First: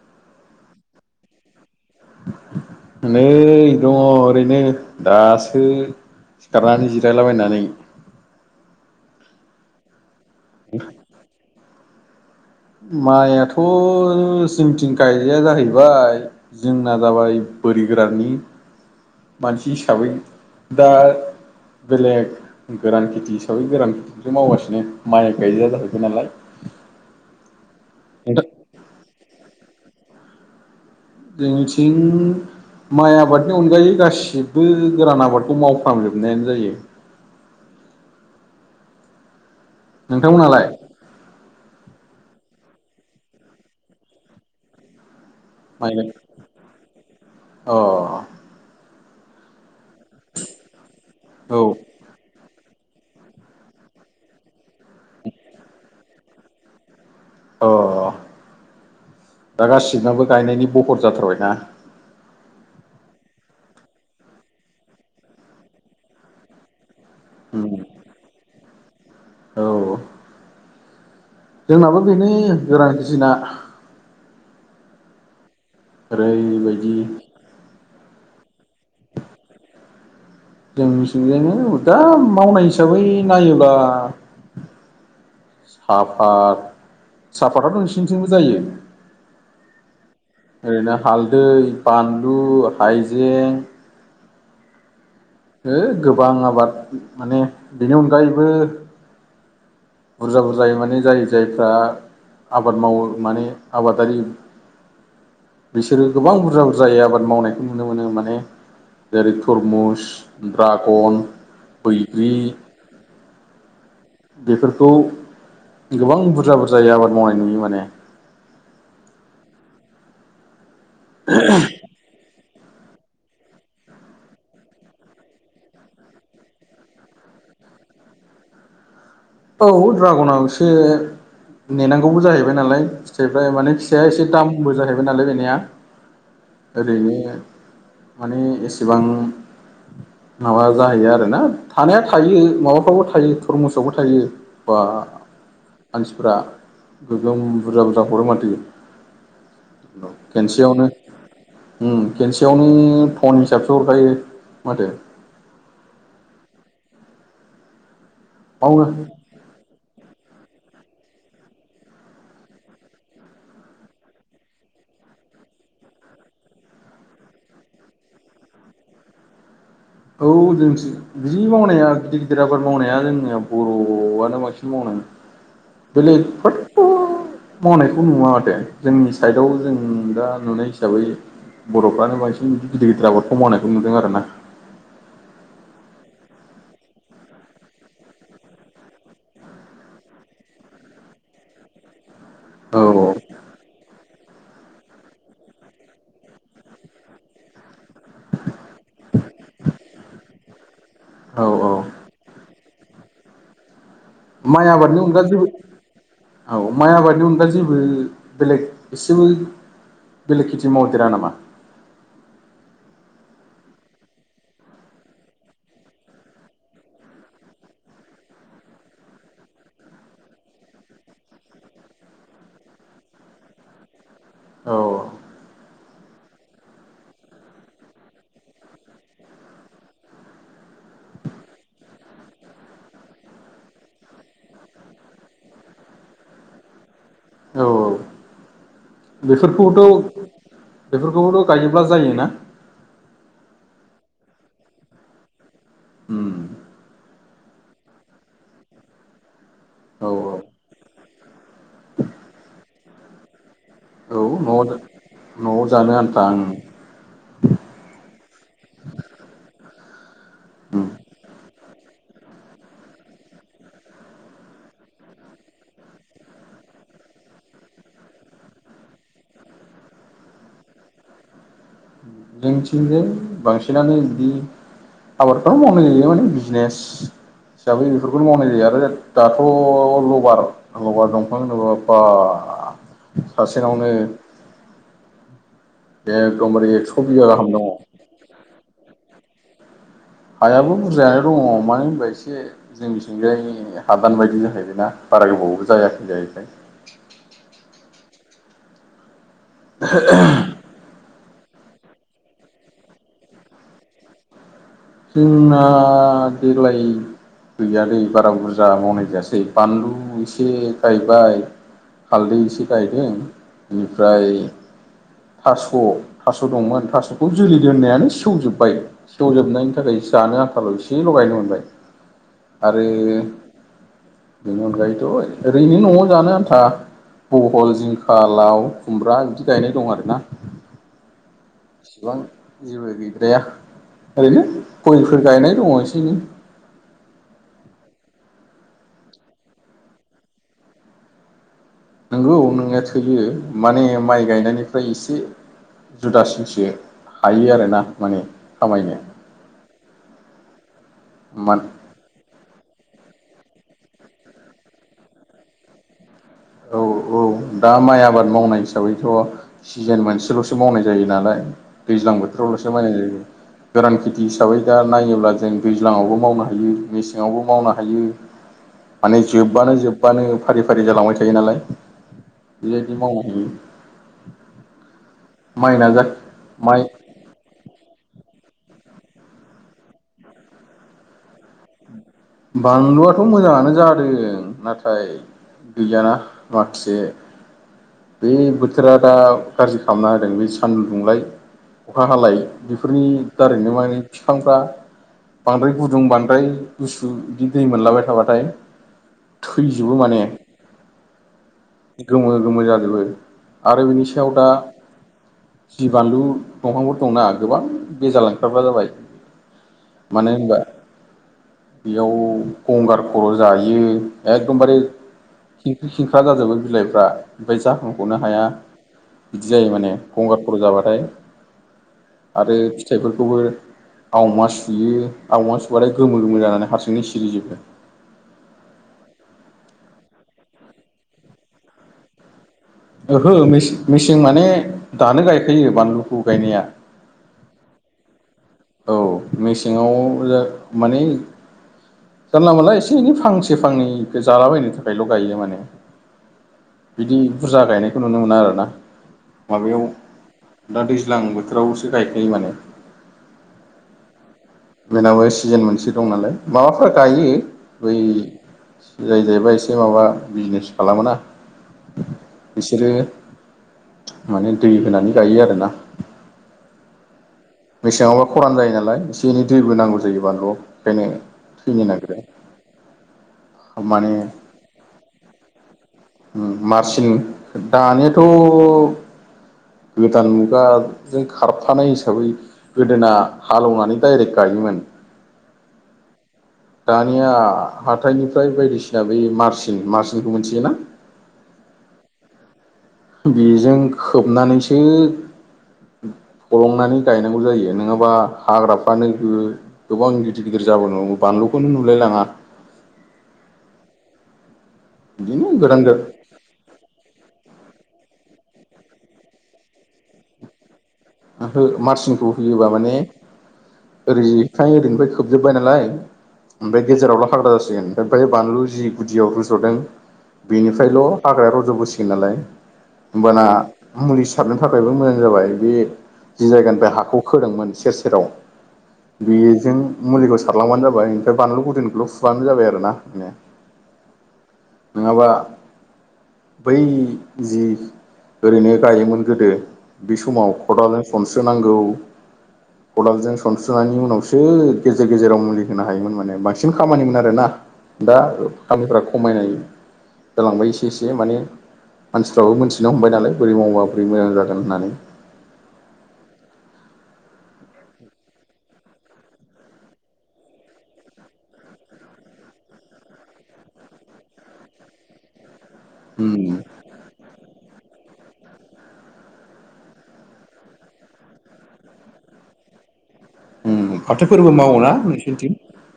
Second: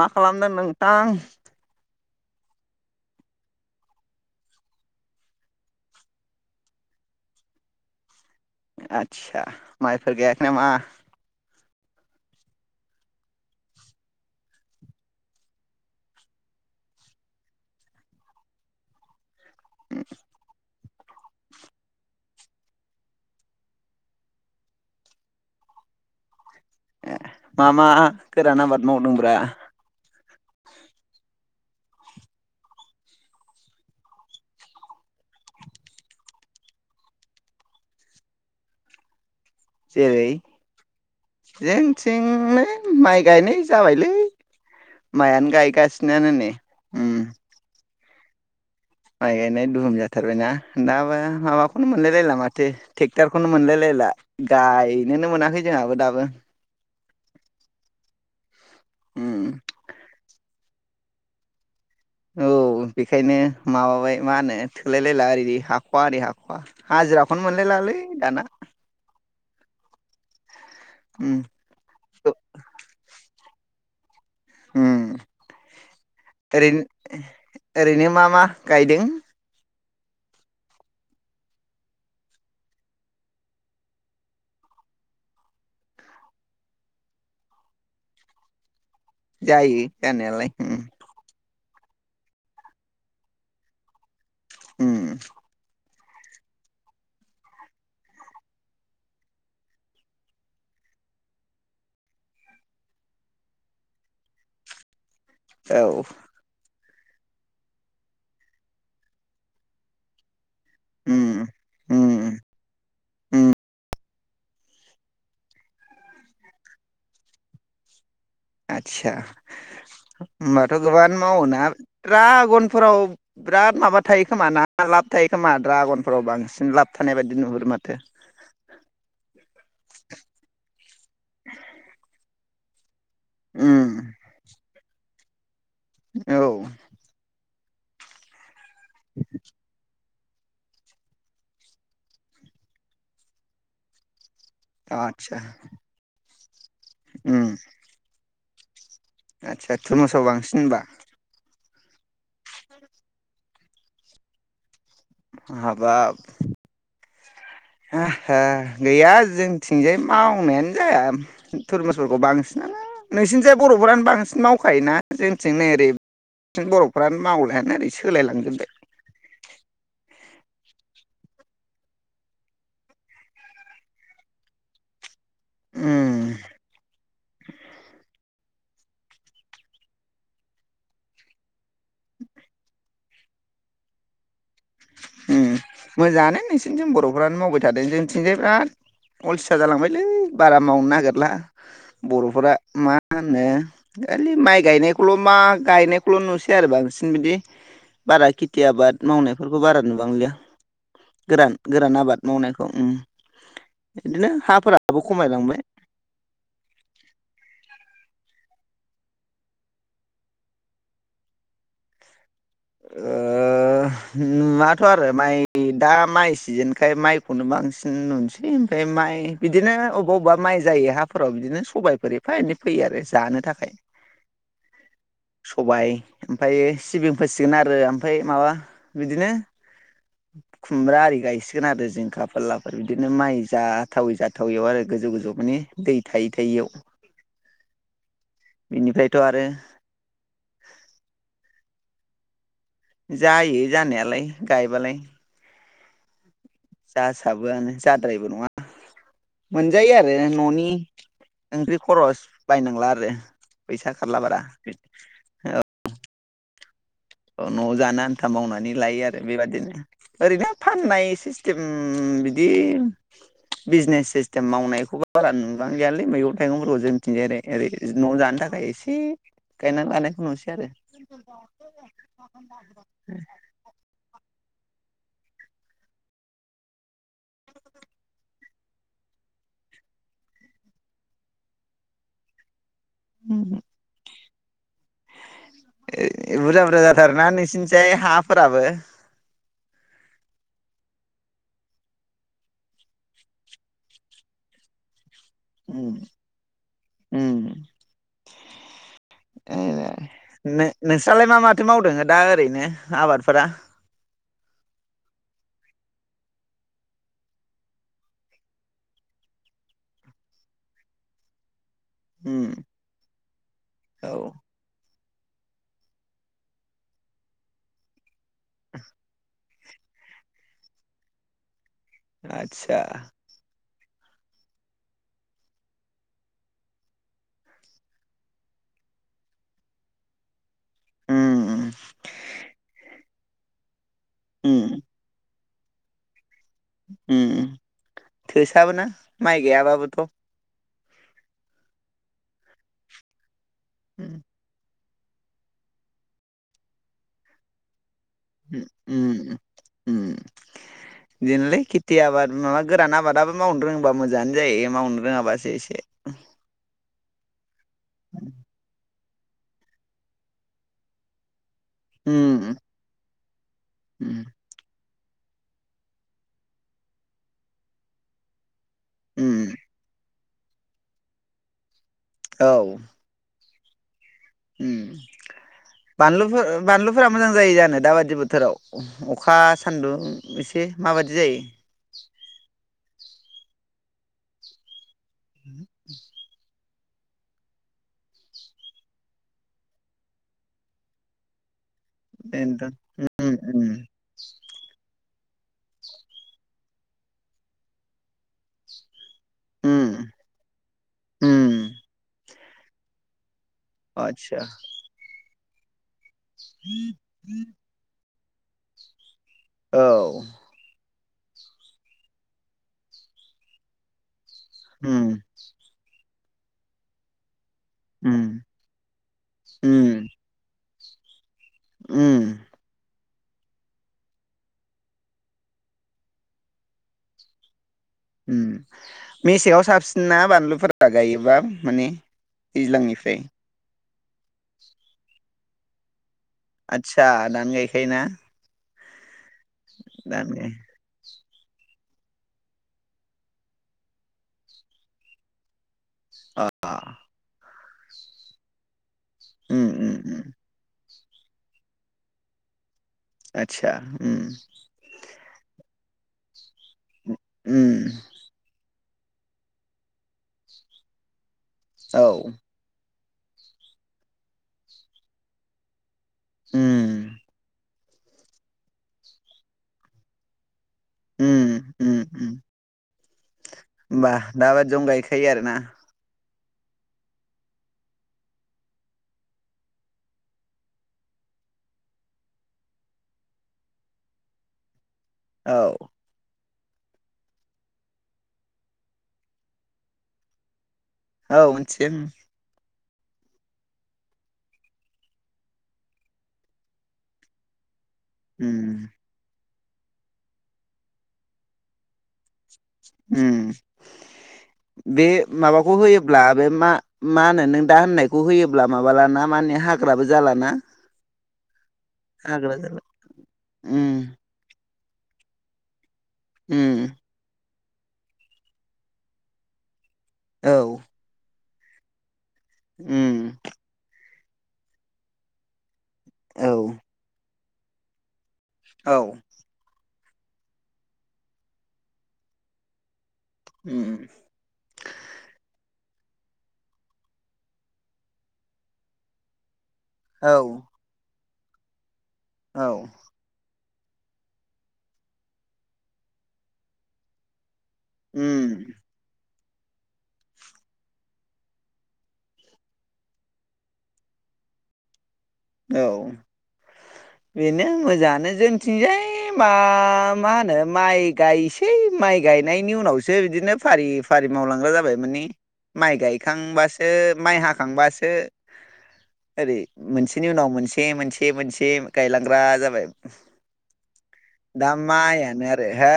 मा खालामदो नोंथां नै दङ ओरैनो दासो सिखारनानै जिरायलाबायनानै आतसा माइफोर गायाखै नामा माइआथ जोंथिं गाया जाहैबाय जोंना जाबाय बोरिगोराननि मानसि हिसाबै दा बेलेग गोरान खेथि हिसाबै गोरान खेथिखौसो मावगासिनो माइ गायजा [unintelligible] नालाय ए मा मा गोरान आबाद मावदोंब्रा? जोंनिथिं माइ आबादनि अनगायै गासिबो गोरान आबादखौ मावफ्रामजोबनायानो जायो। जेरै नोंथांमोनालाय जे थिंजाय माइ गायनाय जाबायलै मायानो माइ गायगासिनोयानो नै अ माइ गायनाय दुहुम जाथारबायना दा बा औ माबाखौनो मोनलायलायला मा थो ट्रेक्टरखौनो मोनलायलायला गायनोनो मोनाखै जोंहाबो दाबो अ उम दा गासिबनाबो गायनायनि बहर जाथारबायना। औ बेखायनो माबाबाय मा होनो थोलायलायला ओरै हाख'वा ओरै हाख'वा हाजिराखौनो मोनलायलालै दाना। औ औ उम जोंनाबो बेनो गोरान गिसिना उम ओरै ओरैबायदि ओरैनो मा मा गायदों। जोंनि थिंजायनि दा मावनाय हिसाबै नायोब्ला साफात साफतआथ' नोंसिनिथिंबो जायो। जायो जानायालाय उम ओरैनो हालदै बानलु हाइजें उम ओ गोबां आबाद माने बिनि अनगायैबो बुरजा बुरजायै माने जाय जायफ्रा आबाद मावो माने आबादारि औ बिसोरो गोबां बुरजा बुरजा जायै आबाद मावनायखौ नुनो मोनो माने जेरै तरमुस उम दड्रागन उम बैग्रि उम बेफोरखौ गोबां बुरजा बुरजायै आबाद मावनाय नुयो माने। आदसा होनबाथ' गोबाङानो मावोना द्रागन फोराव बिराद माबा थायो खोमा ना लाब थायो खोमा ड्रागनफोराव बांसिन लाब थानाय बायदि नुहुरोमोन माथो औ ड्रागनाव एसे नेनांगौबो जाहैबाय नालाय ओफ्राय माने उम फिसाया एसे दामबो जाहैबाय नालाय बेनिया औ ओरैनो माने एसेबां माबा जाहैयो आरो ना थानाया थायो माबाफ्रावबो थायो थरमुसआवबो थायो। बा आदसा मानसिफ्रा गोगोंम उम बुरजा बुरजा हरो माथो आदसा औ थुरमुसाव बांसिन होनबा खेनसेयावनो। उम खेनसेयावनो थन हिसाबसो हरखायो माथो। हाबाब हाहा मावनो गैया जोंथिजाय मावनायानो जाया थरमासफोरखौ बांसिनानो नोंसिनि जाय बर'फोरानो बांसिन मावखायोना जोंनिथिं नै ओरै थिं बर'फोरानो मावलायानो ओरै सोलायलांजोब्बाय [inaudible] औ जोंनिथिं जि मावनाया गिदिर गिदिर आबाद मावनाया जोंनिया बर'आनो बांसिन मावनानै उम बेलेग फ्राथ' मावनायखौ नुवा माथो जोंनि साइडआव जों दा नुनाय हिसाबै बर'फ्रानो बांसिन गिदिर गिदिर आबादखौ मावनायखौ नुदों आरोना ओम मोजाङानो नोंसिनिथिं बर'फ्रानो मावबाय थादों जोंनिथिंजाय बिराद अलसिया जालांबायलै बारा मावनो नागिरला बर'फोरा औ मा होननो खालि माइ गायनायखौल' मा गायनायखौल' नुसै आरो बांसिन बिदि बारा खेथि आबाद बेफोरखौ बारा नुबांलिया गोरान औ औ गोरान आबाद मावनायखौ बिदिनो माइ आबादनि हाफोराबो अनगा जेबो खमायलांबाय औ माइ आबादनि अनगा जेबो बेलेग बिसिम बेलेग खेथि मावदेरा नामा [unintelligible] ओ उम नुवाथ' आरो माइ दा माइ सिजेनखाय माइखौनो बांसिन नुनोसै ओमफ्राय माइ बिदिनो अबेबा अबेबा माइ जायो हाफोराव बिदिनो सबायफोर एफा एनै फैयो आरो जानो थाखाय [inaudible] सबायाइ ओमफ्राय सिबिं फोसिगोन आरो ओमफ्राय माबा बिदिनो खुमब्रा आरि गायसिगोन आरो जिंखा फोरलाफोर बिदिनो माइ जाथावै जाथावैयाव आरो गोजौ गोजौ माने दै थायै थायैयाव औ औ बिनिफ्रायथ' आरो बेफोरखौबोथ' बेफोरखौबोथ' गायो अब्ला जायोना जायो जानायालाय गायबालाय [inaudible] गासाबोआनो जाद्राययि नङा मोनजायो औ आरो औ न'नि ओंख्रि खरस बायनांला आरो फैसा खारला औ बारा न'आवनो न'आव जानो आन्था ओं न'आव जानो आन्था मावनानै लायो आरो बेबदिनो ओरैनो उम फाननाय एसे बिदि उम बिदि बिजनेस सिस्टेम मावनायखौबो बारा नुबांलियालै मैगं थाइगंफोरखौ जों निथिंजायो ओरै न'आव जानो थाखाय एसे गायनानै लानायखौ नुसै आरो जोंथिंजाय बांसिनानो बिदि आबादफ्रा मावनाय जायो माने बिजनेस हिसाबै बेफोरखौनो मावनाय जायो आरो दाथ' रबार लबार दंफां दंङ बा सासेनावनो बुरजा एकदमबारे बुरजा एक्स' जाथारो बिगा ना गाहाम दङ नोंसिनिथिंजाय हाफोराबो हायाबो बुरजायानो दङ मानो होनबा एसे जोंनिथिंजाय हादान बायदि जाहैबाय ना बारा गोबावबो उम जायाखै जाहैबाय उम नो नोंस सालाय मा माथो मावदो दा ओरैनो आबादफोरा जोंना देग्लाय गैयालै बारा बुरजा मावनाय जासै बानलु एसे गायबाय उम हालदै इसे गायदों औ बेनिफ्राय थास' थास' दंमोन थास'खौ जोलै दोननायानो सेवजोब्बाय सेवजोबनायनि नि थाखायसे जानो आंथाल' एसे लगायनो मोनबाय आतसा आरो बेनि अनगायैथ' ओरैनो न'आव जानो आन्था बहल जिंखा लाव खुमब्रा बिदि गायनाय दं आरोना उम इसिबां जेबो गैद्राया ओरैनो उम गयफोर गायनाय दङ एसे एनै थोसाबोना माइ गायाबाबोथ' नंगौ नोंनाया थोयो माने उम माइ गायनायनि ओमफ्राय एसे जुदासिनसो हायो आरोना माने खामायनो उम उम उम मान इदिनलै केथिआबाद माबा गोरान आबादाबो मावनो रोङोबा मोजाङानो जायो मावनो रोङाबासो एसे औ औ दा माइ आबाद मावनाय हिसाबै बेथ' सिजोन मोनसेल'सो मावनाय जायो नालाय दैज्लां उम बोथोरावल'सो मावनायनाय जायो गोरान खेथि उम हिसाबै दा नायोब्ला जों दैज्लांङावबो मावनो हायो मेसेङावबो मावनो हायो माने उम जोब्बानो जोब बानो फारि फारि जालांबाय थायो नालाय औ बेबायदि मावनो उम माइना जा बानलुफो माइ बानलुफोरा मोजां जायो जानो दाबादि बोथोराव अखा सान्दुं एसे माबायदि जायो बानलुआथ मोजाङानो जादों नाथाय गैयाना मा खासे बे बोथोरा दा गाज्रि खालामना होदों बे सान्दुं दुंलाय अखा हालाय बेनोथ' बेफोरनि दारैनो माने बिफांफ्रा बांद्राय गुदुं बांद्राय गुसु बिदि दै मोनलाबाय थाबाथाय थैजोबो माने गोमो गोमो जा जोबो आरो बिनि सायाव आदसा दा जि बानलु दंफांफोर दंना गोबां बेजाला हाबबा जाबाय औ मानो होनबा बेयाव गंगार खर' जायो एखदमबारे उम खिंख्रि खिंख्रि ख्रा जाजोबो बिलाइफ्रा ओमफफ्राय जाखांखनो उम हाया बिदि जायो माने उम गंगार खर जाबा थाय उम आरो फिथाइफोरखौबो आवमा सुयो आवमा सुबाथाय गोमो गोमो जानानै हारसिंनि सिरिजोबो उम मेसेंआव साबसिन ना बानलुफोरा गायोबा मानि दैज्लांनिफ्राय मेचं माने दानो गायखायो बानलु आतसा दानो गायखायोना औ मेसेङाव दानो गाय माने जानला मोनला एसे एनै फांसे फांनैखौ जालाबायनो थाखायल गायो माने आ बिदि बुरजा गायनायखौ नुनो मोना आरोना उम माबायाव उम उम दा दैज ज्लां बोथोरावसो गायखायो माने आतसा उम बेनाबो सिजोन मोनसे दं नालाय माबाफोर गायो बै उम जाय जायबा एसे माबा बिजनेस खालामोना औ बिसोरो माने दै होनानै गायो आरोना उम मेसेङावबा खरान जायो नालाय एसे एनै दैबो नांगौ जायो बानलुआव बेखायनो उम थैनो नागिरो उमबा माने दाबायदियान गायखायो आरो ना उम मारसिन दानियाथ गोदान मुगा जों खारफानाय हिसाबै गोदोना हालेवनानै दडाइरेक्ट गाय योमोन औ दानिया हाथायनिफ्राय बायदिसिना बै मारसिन मारसिनखौ मिथियोना औ मोनथियो उम बेजों खोबनानैसो फलंनानै गायनांगौ जायो नोङाब बा उम हाग्राफ्रानो गो-गोबां गिदिर गिदिर जाबोनो हमो बानलुखौनो नुलाय लाङा उम बे बिदिनो माबाखौ गोदान होयोब्ला बे मा-मा होनो नों दा होननायखौ होयोब्ला माबालाना माने हाग्राबो जालाना ओहो मार्सिनखौ हाग्रा होयोबा जाला माने उम ओरै फाय ओरैनिफ्राय खोबजोब्बाय नालाय ओमफाय उम गेजेरावल' हाग्रा जास सिगोन ओमफ्रायो बानलु जि गुदियाव रुज'दों औ बेनिफ्रायल' हाग्राया रज'बोसिगोन नालाय उम होमबाना मुलि सारनो थाखायबो मोजां जाबाय बे जि औ जायगानिफाय हाखौ खोदोंमोन सेर सेराव औ बेजों मुलिखौ सारलांबानो जाबाय ओमफाय बानलु हुदोनखौल' फुबानो जाबाय आरो ना। [unintelligible] उम नोङाबा औ बै खदालजों सनस्रोनांगौ औ खदालजों सनस्रो [unintelligible] नायनि उनावसो गेजेर गेजेराव मुलि होनो हायोमोन माने बांसिन खामानिमोन आरो ना। दा उम खामिफ्रा खमायनाय जालांबाय एसे एसे माने मानसिफ्राबो मोनथिनो हमबाय नालाय बोरै मावबा बोरै मोजां जागोन होननानै औ बेनो मोजाङानो जोंथिंजाय मा मा होनो माइ गायसै माइ गायनायनि उनावसो बिदिनो फारि फा [unintelligible] मावलांग्रा जाबाय माने माइ उम गायखांबासो माइ हाखांबासो ओरै मोनस इनि उनाव मोनसे-मोनसे-मोनसे गायलांग्रा जाबाय उम फाथो फोरबो दा मावो ना माइयानो नोंसोरनिथिं? आरो हो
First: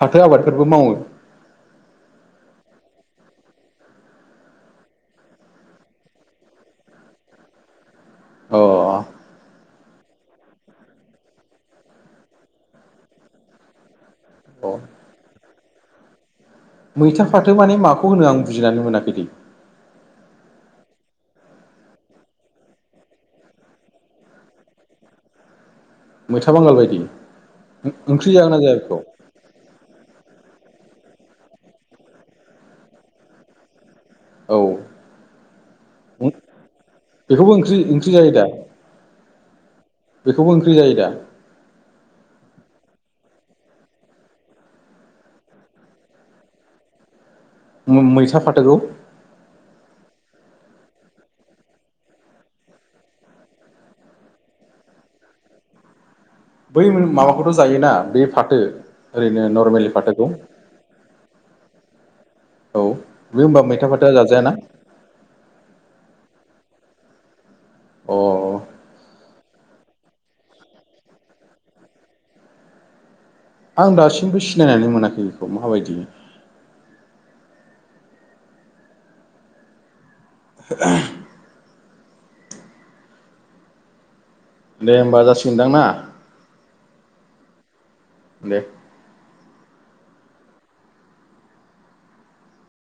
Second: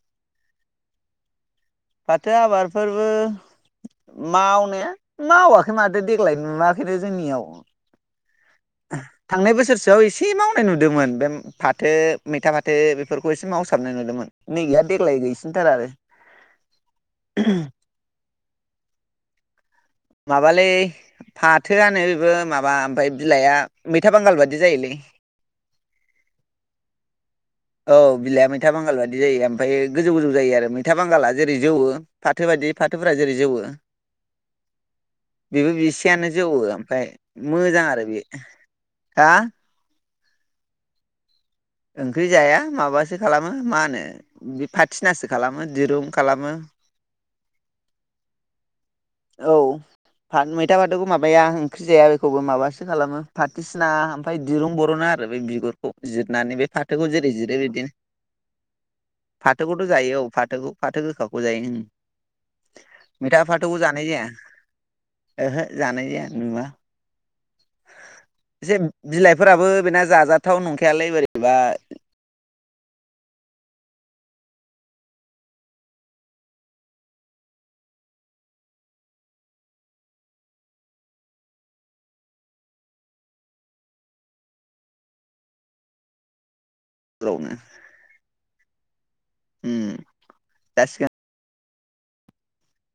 फाथो आबादफोरबो मावो। फाथो आबादफोरबो मावनाया मावाखै मादो देग्लाय नुवाखैनो जोंनियाव अ थांनाय बोसोरस जाव एसे मावनाय नुदोमोन बे फाथो मैथा फाथो बेफोरखौ एसे मावसाबनाय नुदोमोन। नै अ गैया देग्लाय गैसिनथारा आरो मैथा फाथो माने माखौ होनो आं बुजिनानै मोनाखै दै माबालै फाथोआनो बो माबा ओमफाय बिलाइआ मैथा बांगाल बायदि जायोलै। [unintelligible] मैथा बांगाल बायदि औ ओंख्रि बिलाइआ जागोन ना मैथा जाया बेखौ बांगाल बायदि जायो ओमफायो गोजौ गोजौ जायो आरो मै था बांगाला जेरै जौवो फाथो बायदि फाथोफोरा जेरै जौवो औ बेबो बिसेयानो जौवो ओमफाय बेखौबो ओंख्रि मोजां आरो ओंख्रि बे जायो दा हा बेखौबो ओंख्रि जायो दा? ओंख्रि जाया माबासो खालामो मा होनो बे फाथिनासो खालामो दिरुं खालामो। उम मैथा फाथोखौ औ फा मैथा फाथोखौ माबाया ओंख्रि जाया बेखौबो माबासो खालामो फाथिसिना ओमफाय दिरुं बर'ना आरो बे बिगुरखौ जिदनानै बे बै फाथोखौ जेरै माबाखौथ' जिरो जायोना बिदिनो बे फाथो ओरैनो फाथोखौथ' नर्मेलि जायो औ फाथोखौ फाथो गोखाखौ जायों औ बे होनबा मैथा फाथ [unintelligible] ओहो जानाय जाया नुआ अ एसे बिलाइफोराबो बेना जाजाथाव नंखायालै बोरैबा आं दासिमबो सिनायनानै मोनाखै बेखौ माबायदि [unintelligible] दे होमबा जासिगोनदां ना [unintelligible] दे उम जासिगो